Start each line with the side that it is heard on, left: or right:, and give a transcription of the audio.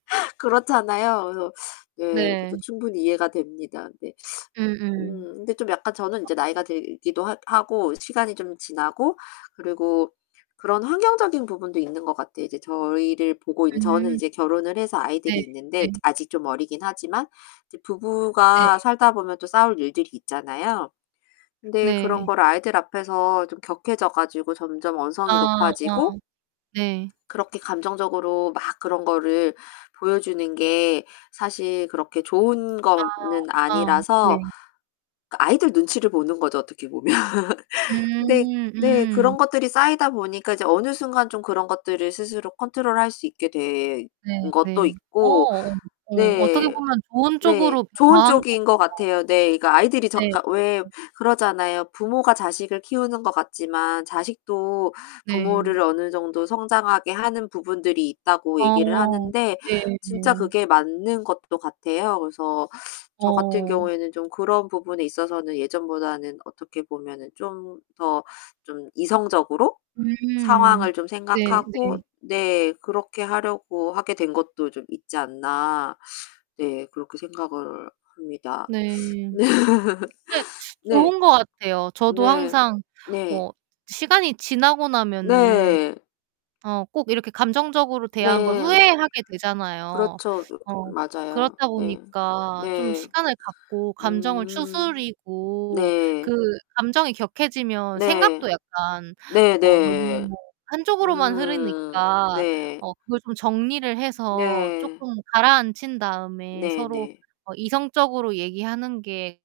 left: 그렇잖아요. 그래서 네, 그것도
right: 네.
left: 충분히 이해가 됩니다. 네.
right: 음음.
left: 음 근데 좀 약간 저는 이제 나이가
right: 맞아요.
left: 들기도 하 하고 시간이 좀 지나고 그리고 그런 환경적인 부분도 있는 것 같아요. 이제 저희를 보고 있는 저는
right: 음.
left: 이제 결혼을 해서 아이들이
right: 네.
left: 있는데
right: 네.
left: 아직 좀 어리긴 하지만. 이제
right: 네.
left: 부부가 살다 보면 또 싸울 일들이 있잖아요. 그런데 그런
right: 네.
left: 걸 아이들 앞에서 좀 격해져 가지고 점점 언성이
right: 아
left: 높아지고
right: 네.
left: 그렇게 감정적으로 막 그런 거를 보여 주는 게 사실 그렇게 좋은
right: 아
left: 거는
right: 아
left: 아니라서
right: 네.
left: 그 아이들 눈치를 보는 거죠, 어떻게 보면. 근데
right: 음,
left: 네
right: 음.
left: 그런 것들이 쌓이다 보니까 이제 어느 순간 좀 그런 것들을 스스로 컨트롤할 수 있게 된
right: 네,
left: 것도
right: 네.
left: 있고
right: 어 어 어떻게
left: 네.
right: 보면 좋은
left: 네.
right: 쪽으로
left: 좋은
right: 변화한
left: 쪽인
right: 거네요.
left: 것 같아요. 네, 그 아이들이 저
right: 네.
left: 그러니까 왜
right: 네.
left: 그러잖아요. 부모가 자식을 키우는 것 같지만 자식도
right: 네.
left: 부모를 어느 정도 성장하게 하는 부분들이 있다고 얘기를
right: 어
left: 하는데
right: 네
left: 진짜
right: 네.
left: 그게 맞는 것도 같아요. 그래서 저 같은
right: 어.
left: 경우에는 좀 그런 부분에 있어서는 예전보다는 어떻게 보면은 좀 더 좀 이성적으로
right: 음,
left: 상황을 좀
right: 네,
left: 생각하고
right: 네.
left: 네, '그렇게 하려고 하게 된 것도 좀 있지 않나.' 네, 그렇게 생각을 합니다.
right: 네. 근데
left: 네.
right: 좋은 것 같아요. 저도
left: 네.
right: 항상
left: 네.
right: 뭐 시간이 지나고 나면은
left: 네.
right: 어 꼭 이렇게 감정적으로 대한 걸
left: 네.
right: 후회하게 되잖아요.
left: 그렇죠.
right: 어
left: 맞아요.
right: 그렇다
left: 네.
right: 보니까 좀
left: 네.
right: 시간을 갖고 감정을
left: 음.
right: 추스리고 그
left: 네.
right: 감정이 격해지면
left: 네.
right: 생각도 약간 어
left: 네네.
right: 너무 한쪽으로만
left: 음.
right: 흐르니까
left: 네.
right: 어 그걸 좀 정리를 해서
left: 네.
right: 쪼끔 가라앉힌 다음에 서로
left: 네네.
right: 어 이성적으로 얘기하는 게